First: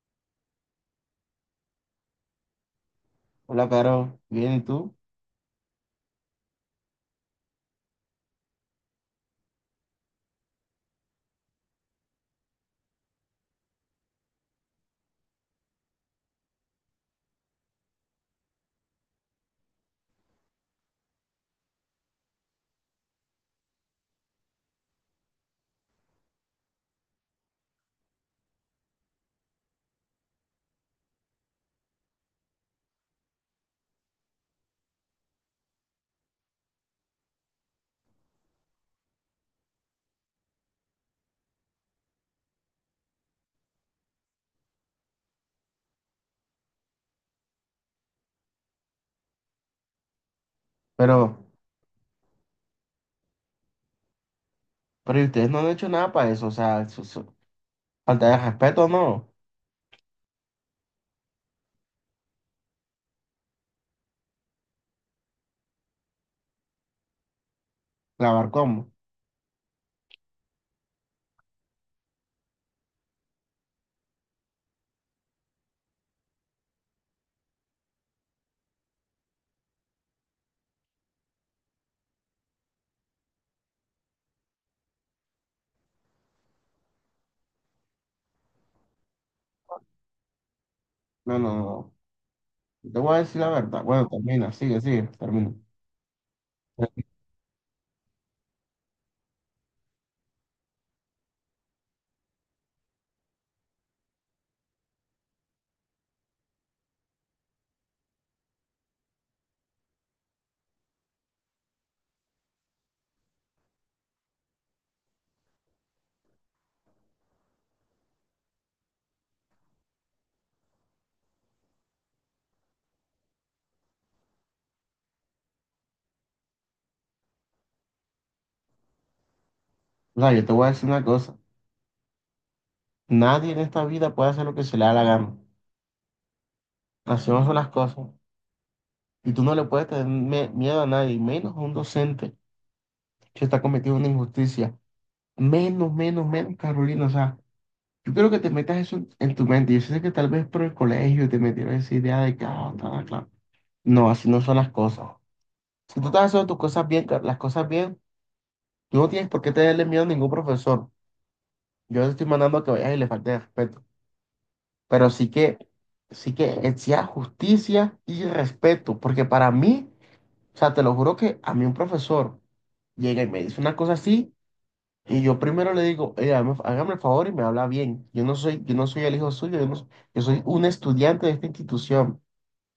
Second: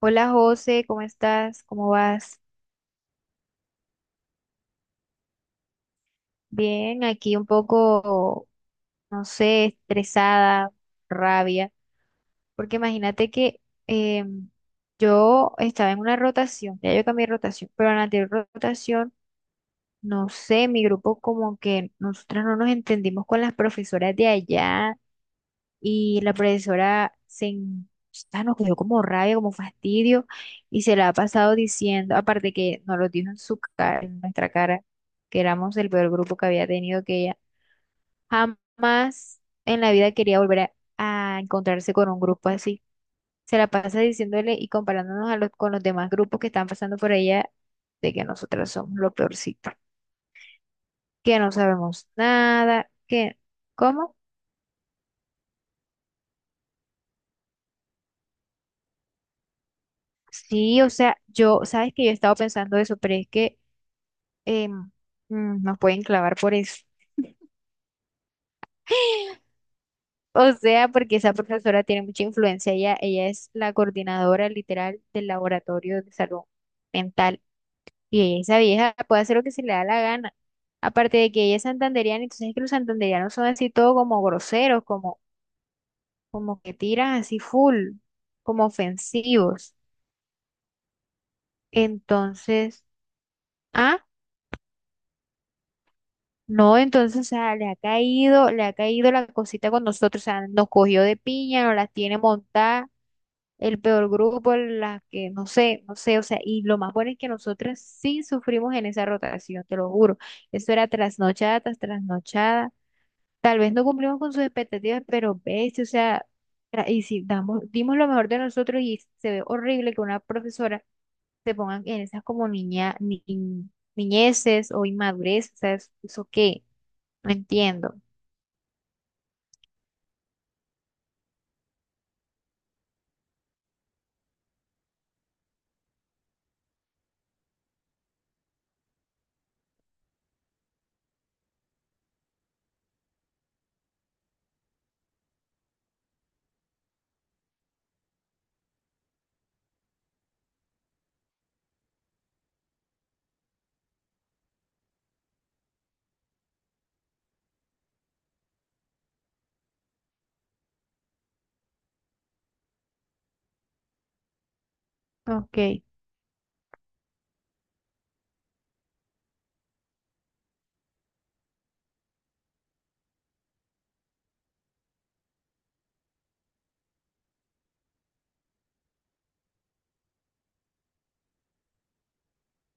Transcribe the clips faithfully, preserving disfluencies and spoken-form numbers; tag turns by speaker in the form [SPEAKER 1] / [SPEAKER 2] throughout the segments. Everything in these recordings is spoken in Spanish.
[SPEAKER 1] Hola José, ¿cómo estás? ¿Cómo vas?
[SPEAKER 2] Hola, Caro. Bien, ¿y tú?
[SPEAKER 1] Bien, aquí un poco, no sé, estresada, rabia, porque imagínate que eh, yo estaba en una rotación, ya yo cambié de rotación, pero en la anterior rotación, no sé, mi grupo como que nosotras no nos entendimos con las profesoras de allá y la profesora se en- pues, ah, nos cogió como rabia, como fastidio y se la ha pasado diciendo, aparte que nos lo dijo en su cara, en nuestra cara, que éramos el peor grupo que había tenido, que ella jamás en la vida quería volver a a encontrarse con un grupo así. Se la pasa diciéndole y comparándonos a los, con los demás grupos que están pasando por ella de que nosotras somos lo peorcito,
[SPEAKER 2] Pero,
[SPEAKER 1] que no sabemos nada, que... ¿Cómo?
[SPEAKER 2] pero ¿y ustedes no han hecho nada para eso? O sea, eso- eso- falta de respeto, ¿no?
[SPEAKER 1] Sí, o sea, yo, sabes que yo he estado pensando eso, pero es que em, mm, nos pueden clavar por eso.
[SPEAKER 2] ¿Lavar cómo?
[SPEAKER 1] O sea, porque esa profesora tiene mucha influencia. Ella, ella es la coordinadora literal del laboratorio de salud mental. Y ella, esa vieja puede hacer lo que se le da la gana. Aparte de que ella es santanderiana, entonces es que los santanderianos son así todo como groseros, como, como que tiran así full, como ofensivos.
[SPEAKER 2] No, no, no.
[SPEAKER 1] Entonces,
[SPEAKER 2] Yo te voy a decir la verdad.
[SPEAKER 1] ah,
[SPEAKER 2] Bueno, termina, sigue, sigue, termina.
[SPEAKER 1] no, entonces, o sea, le ha caído, le ha caído la cosita con nosotros, o sea, nos cogió de piña, nos las tiene montadas el peor grupo, las que no sé, no sé, o sea, y lo más bueno es que nosotras sí sufrimos en esa rotación, te lo juro. Eso era trasnochada tras trasnochada. Tal vez no cumplimos con sus expectativas, pero ves, o sea, tra- y si damos, dimos lo mejor de nosotros y se ve horrible que una profesora se ponga en esas como niña, ni, niñeces o inmadurez, o sea, es- ¿eso qué? No entiendo.
[SPEAKER 2] O sea, yo te voy a decir una cosa. Nadie en esta vida puede hacer lo que se le da la gana. Hacemos son las cosas. Y tú no le puedes tener me- miedo a nadie, menos a un docente que está cometiendo una injusticia. Menos, menos, menos, Carolina. O sea, yo quiero que te metas eso en, en tu mente. Yo sé que tal vez por el colegio te metieron esa idea de que, ah, ta, claro. No, así no son las cosas. Si tú estás haciendo tus cosas bien, ca- las cosas bien, tú no tienes por qué tenerle miedo a ningún profesor. Yo te estoy mandando a que vayas y le falte el respeto. Pero sí que,
[SPEAKER 1] Ok,
[SPEAKER 2] sí que exija justicia y respeto. Porque para mí, o sea, te lo juro que a mí un profesor llega y me dice una cosa así. Y yo primero le digo, "Eh, hágame hágame el favor y me habla bien. Yo no soy, yo no soy el hijo suyo, yo, no s- yo soy un estudiante de esta institución.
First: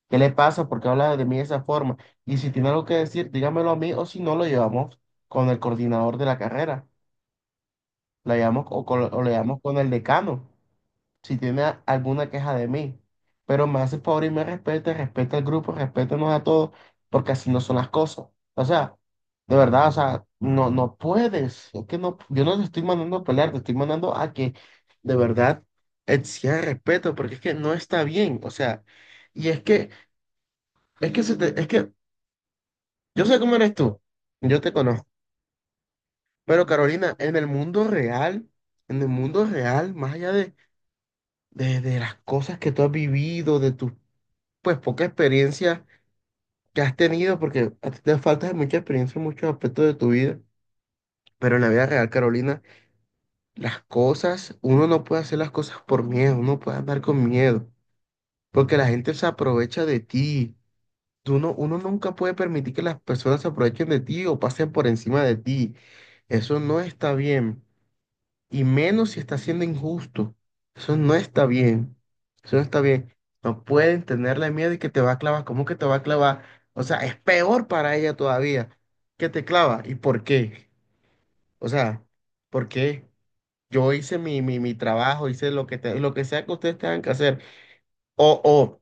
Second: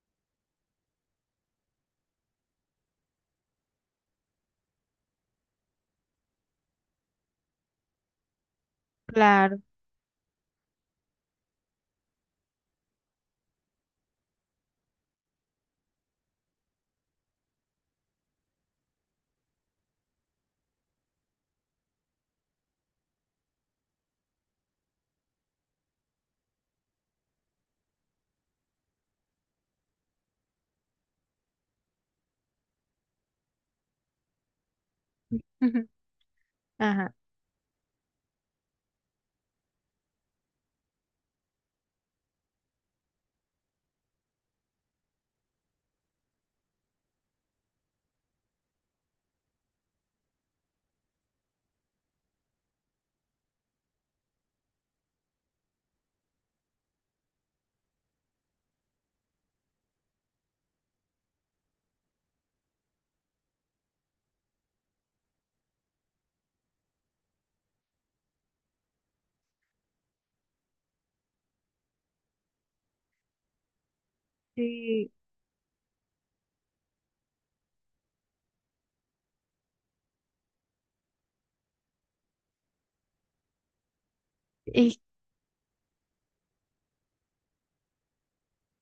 [SPEAKER 2] ¿Qué le pasa? ¿Por qué habla de mí de esa forma? Y si tiene algo que decir, dígamelo a mí o si no, lo llevamos con el coordinador de la carrera, lo llevamos, o, con- o lo llevamos
[SPEAKER 1] claro.
[SPEAKER 2] con el decano si tiene a- alguna queja de mí. Pero me hace el favor y me respete, respeta al grupo, respétenos a todos, porque así no son las cosas. O sea, de verdad, o sea, no, no puedes. Es que no, yo no te estoy mandando a pelear, te estoy mandando a que de verdad exija respeto, porque es que no está bien. O sea, y es que, es que, se te- es que yo sé cómo eres tú, yo te conozco. Pero
[SPEAKER 1] Ajá.
[SPEAKER 2] Carolina, en el mundo real, en el mundo real, más allá de, de, de las cosas que tú has vivido, de tus pues poca experiencia que has tenido, porque a ti te falta mucha experiencia en muchos aspectos de tu vida. Pero en la vida real, Carolina, las cosas, uno no puede hacer las cosas por miedo, uno puede andar con miedo, porque la gente se aprovecha de ti. Tú no- Uno nunca puede permitir que las personas se aprovechen de ti o pasen por encima de ti. Eso no está bien. Y menos si está siendo injusto. Eso no está bien. Eso no está bien. No pueden tenerle miedo y que te
[SPEAKER 1] Sí,
[SPEAKER 2] va a clavar. ¿Cómo que te va a clavar? O sea, es peor para ella todavía que te clava. ¿Y por qué? O sea, ¿por qué? Yo hice mi, mi, mi
[SPEAKER 1] y
[SPEAKER 2] trabajo, hice lo que, te- lo que sea que ustedes tengan que hacer. O, o,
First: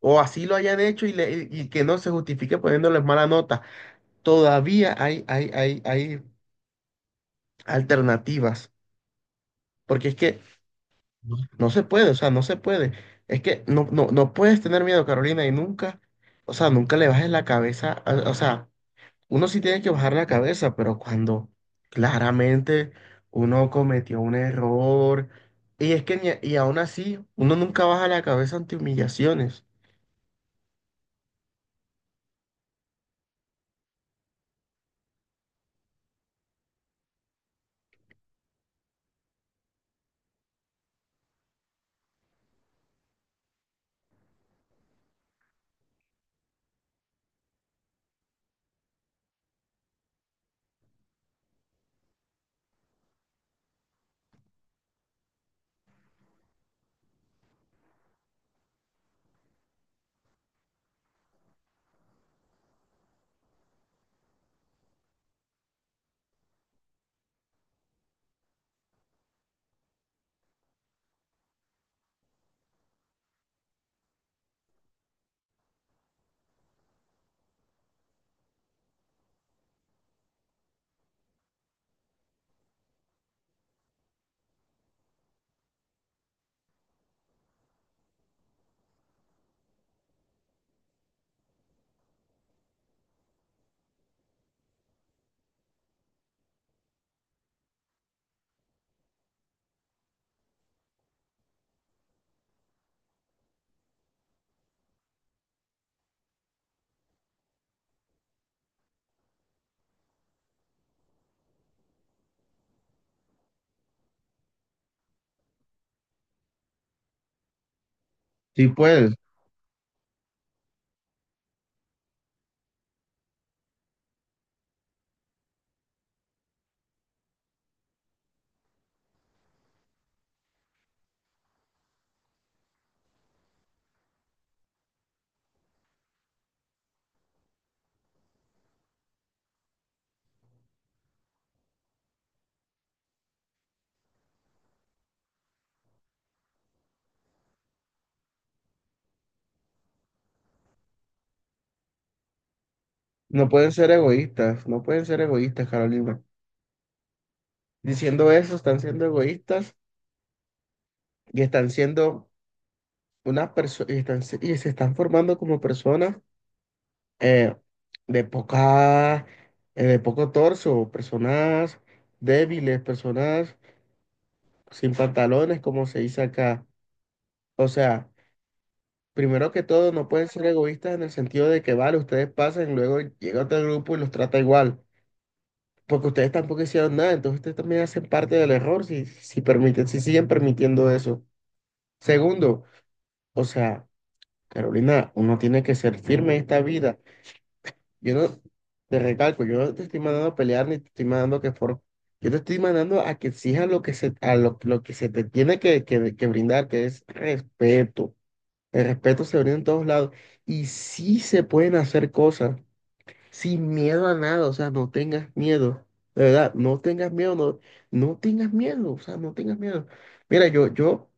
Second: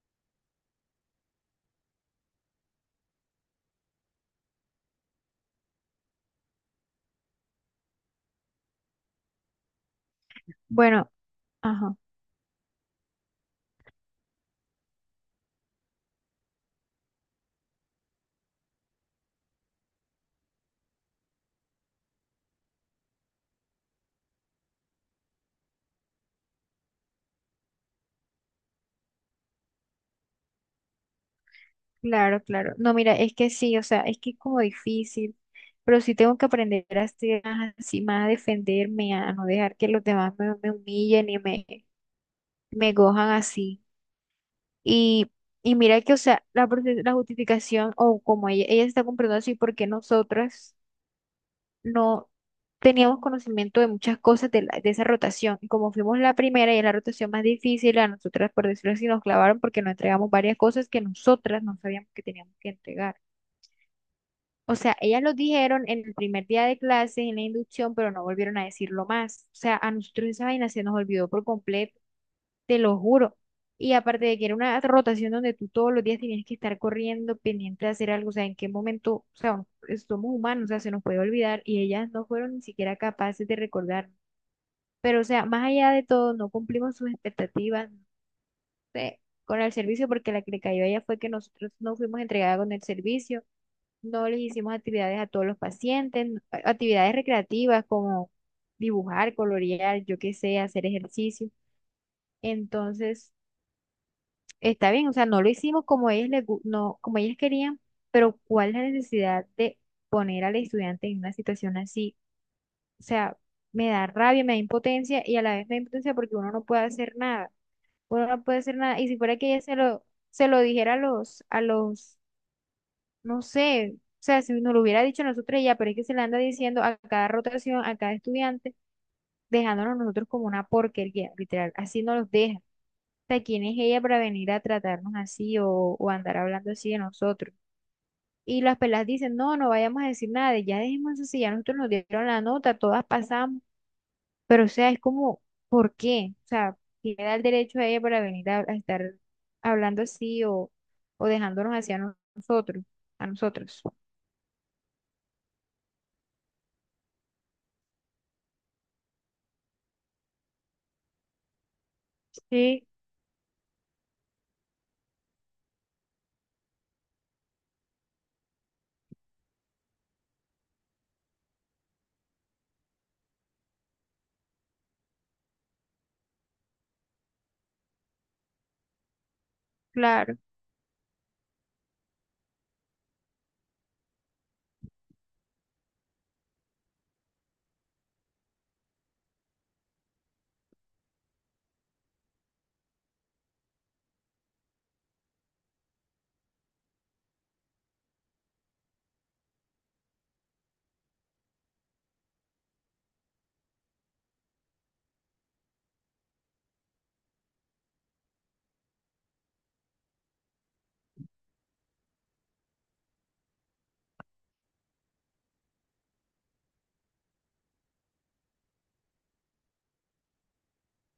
[SPEAKER 2] o así lo hayan hecho y, le- y y que no se justifique poniéndoles mala nota. Todavía hay, hay, hay, hay alternativas. Porque es que
[SPEAKER 1] bueno,
[SPEAKER 2] no no se
[SPEAKER 1] ajá.
[SPEAKER 2] puede, o sea, no se puede. Es que no, no, no puedes tener miedo, Carolina, y nunca, o sea, nunca le bajes la cabeza. a- O sea, uno sí tiene que bajar la cabeza, pero cuando claramente uno cometió un error, y es que, ni- y aún así, uno nunca baja la cabeza ante humillaciones.
[SPEAKER 1] Claro, claro. No, mira, es que sí, o sea, es que es como difícil, pero sí tengo que aprender a ser más así, más a defenderme, a no dejar que los demás me, me humillen y me, me cojan así. Y, y mira que, o sea, la, profe- la justificación, o como ella, ella se está comprando así, porque nosotras no teníamos conocimiento de muchas cosas de, la- de esa rotación. Y como fuimos la primera y es la rotación más difícil, a nosotras, por decirlo así, nos clavaron porque nos entregamos varias cosas que nosotras no sabíamos que teníamos que entregar. O sea, ellas lo dijeron en el primer día de clase, en la inducción, pero no volvieron a decirlo más. O sea, a nosotros esa vaina se nos olvidó por completo, te lo juro. Y aparte de que era una rotación donde tú todos los días tenías que estar corriendo, pendiente de hacer algo, o sea, en qué momento, o sea, no- somos humanos, o sea, se nos puede olvidar y ellas no fueron ni siquiera capaces de recordar. Pero, o sea, más allá de todo, no cumplimos sus expectativas, no sé, con el servicio, porque la que le cayó a ella fue que nosotros no fuimos entregadas con el servicio no les hicimos actividades a todos los pacientes, n- a- actividades recreativas como dibujar, colorear, yo qué sé, hacer ejercicio. Entonces, está bien, o sea, no lo hicimos como ellos les, gu- no, como ellas querían, pero ¿cuál es la necesidad de poner al estudiante en una situación así? O sea, me da rabia, me da impotencia y a la vez me da impotencia porque uno no puede hacer nada. Uno no puede
[SPEAKER 2] Sí
[SPEAKER 1] hacer nada. Y
[SPEAKER 2] puedes,
[SPEAKER 1] si fuera que ella se lo, se lo dijera a los, a los no sé, o sea, si nos lo hubiera dicho nosotros ya, pero es que se le anda diciendo a cada rotación, a cada estudiante, dejándonos nosotros como una porquería, literal, así nos los deja. O sea, ¿quién es ella para venir a tratarnos así o, o andar hablando así de nosotros? Y las pelas dicen, no, no vayamos a decir nada, de- ya dejemos eso, si ya nosotros nos dieron la nota, todas pasamos, pero o sea, es como, ¿por qué? O sea, ¿quién le da el derecho a ella para venir a, a estar hablando así o, o dejándonos así a no- nosotros, a
[SPEAKER 2] no pueden
[SPEAKER 1] nosotros?
[SPEAKER 2] ser egoístas, no pueden ser egoístas, Carolina. Diciendo eso, están siendo egoístas y están siendo
[SPEAKER 1] Sí,
[SPEAKER 2] unas personas, y, están se- y se están formando como personas eh, de poca, eh, de poco torso, personas débiles, personas sin pantalones, como se dice acá. O sea, primero que todo, no pueden
[SPEAKER 1] claro.
[SPEAKER 2] ser egoístas en el sentido de que, vale, ustedes pasan, luego llega otro grupo y los trata igual, porque ustedes tampoco hicieron nada, entonces ustedes también hacen parte del error si, si permiten, si siguen permitiendo eso. Segundo, o sea, Carolina, uno tiene que ser firme en esta vida. Yo no, te recalco, yo no te estoy mandando a pelear ni te estoy mandando que for, yo te estoy mandando a que exijas lo que se, a lo, lo que se te tiene que, que, que brindar, que es respeto. El respeto se brinda en todos lados. Y sí se pueden hacer cosas sin miedo a nada, o sea, no tengas miedo. De verdad, no tengas miedo, no, no tengas miedo, o sea, no tengas miedo. Mira, yo, yo,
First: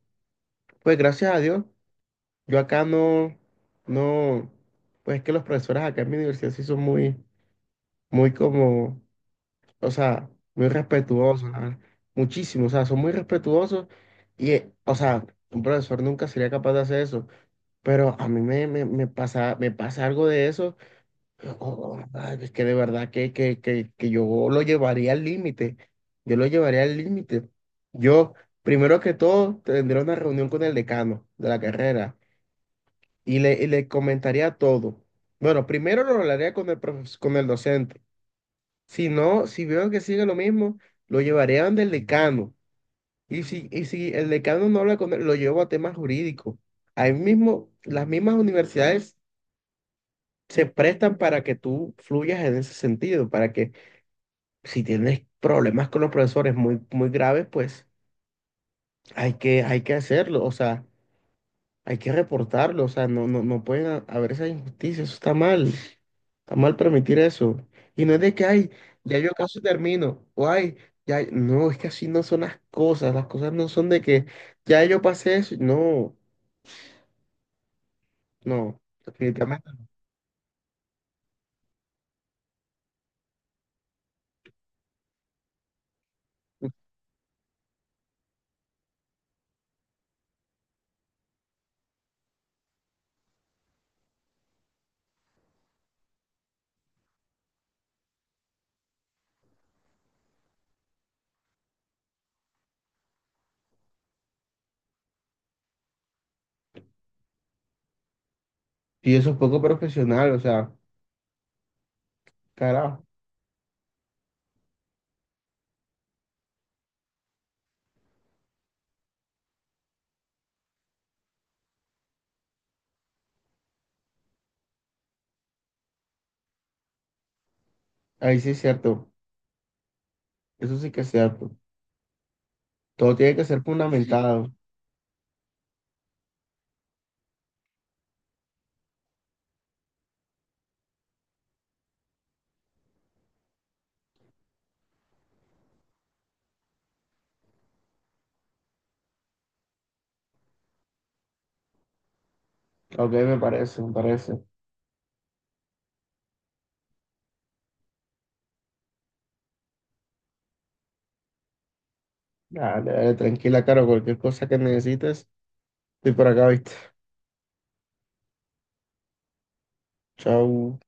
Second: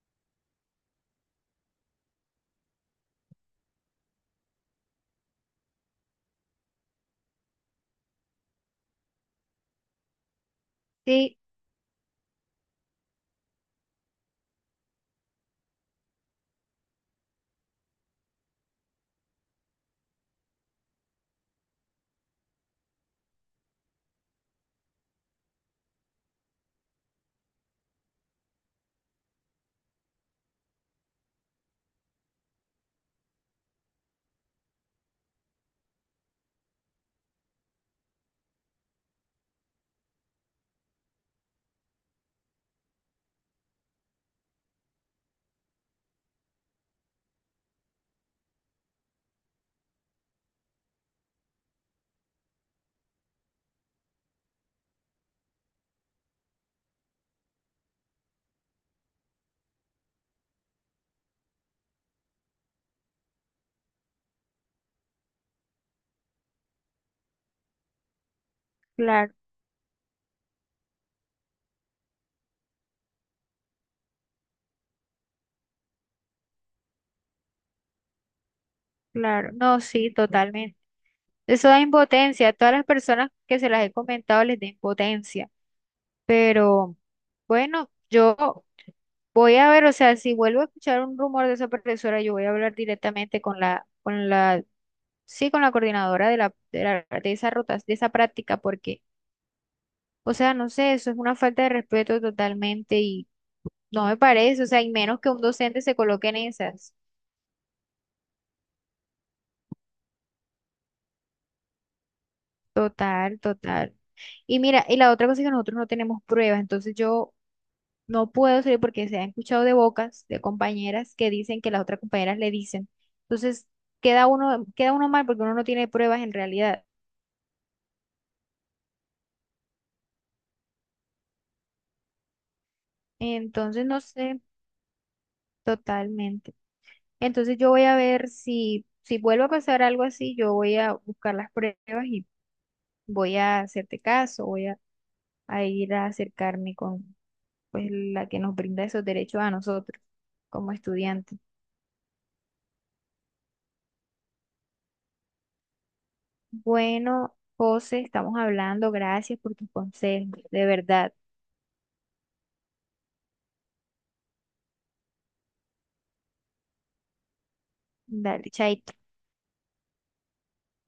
[SPEAKER 2] pues gracias a Dios, yo acá no, no, pues es que los profesores acá en mi universidad sí son muy, muy como o sea, muy
[SPEAKER 1] Sí,
[SPEAKER 2] respetuosos, la verdad, muchísimo, o sea, son muy respetuosos y, eh, o sea, un profesor nunca sería capaz de hacer eso, pero a mí me, me, me pasa, me pasa algo de eso, o- o, ay, es que de verdad que, que, que, que yo lo llevaría al límite, yo lo llevaría al límite. Yo, primero que todo, tendría una reunión con el decano de la carrera y le, y le comentaría todo. Bueno, primero lo hablaría con el profes- con el docente. Si no, si veo que sigue lo mismo, lo llevaré a donde el decano. Y si, y si el decano no habla con él, lo llevo a temas jurídicos. Ahí mismo, las mismas universidades se prestan para que tú fluyas en ese sentido, para que si tienes problemas con los profesores muy, muy graves, pues hay que, hay que hacerlo. O sea, hay que reportarlo, o sea, no, no, no pueden ha- haber esa injusticia, eso está mal, está mal permitir eso. Y no es de que, ay, ya yo
[SPEAKER 1] claro,
[SPEAKER 2] casi termino, o ay, ya, no, es que así no son las cosas, las cosas no son de que ya yo pasé eso, no, no,
[SPEAKER 1] claro.
[SPEAKER 2] definitivamente.
[SPEAKER 1] No, sí, totalmente. Eso da impotencia. A todas las personas que se las he comentado les da impotencia. Pero bueno, yo voy a ver, o sea, si vuelvo a escuchar un rumor de esa profesora, yo voy a hablar directamente con la, con la, sí, con la coordinadora de la, de la- de esa rota, de esa práctica, porque, o sea, no sé, eso es una falta de respeto totalmente y no me parece, o sea, y menos que un docente se coloque en esas.
[SPEAKER 2] Y eso es poco profesional, o sea, carajo,
[SPEAKER 1] Total, total. Y mira, y la otra cosa es que nosotros no tenemos pruebas, entonces yo no puedo salir porque se han escuchado de bocas de compañeras que dicen que las otras compañeras le dicen. Entonces queda uno, queda uno mal porque uno no tiene pruebas en realidad.
[SPEAKER 2] ahí sí es cierto, eso sí que es cierto. Todo tiene que ser
[SPEAKER 1] Entonces no sé
[SPEAKER 2] fundamentado,
[SPEAKER 1] totalmente. Entonces yo voy a ver si, si vuelve a pasar algo así, yo voy a buscar las pruebas y voy a hacerte caso, voy a, a ir a acercarme con pues la que nos brinda esos derechos a nosotros como estudiantes.
[SPEAKER 2] ok, me parece, me parece.
[SPEAKER 1] Bueno, José, estamos hablando. Gracias por tus consejos, de verdad.
[SPEAKER 2] Dale, dale, tranquila, Caro, cualquier cosa que necesites, estoy por acá, ¿viste?
[SPEAKER 1] Dale, chaito.
[SPEAKER 2] Chau.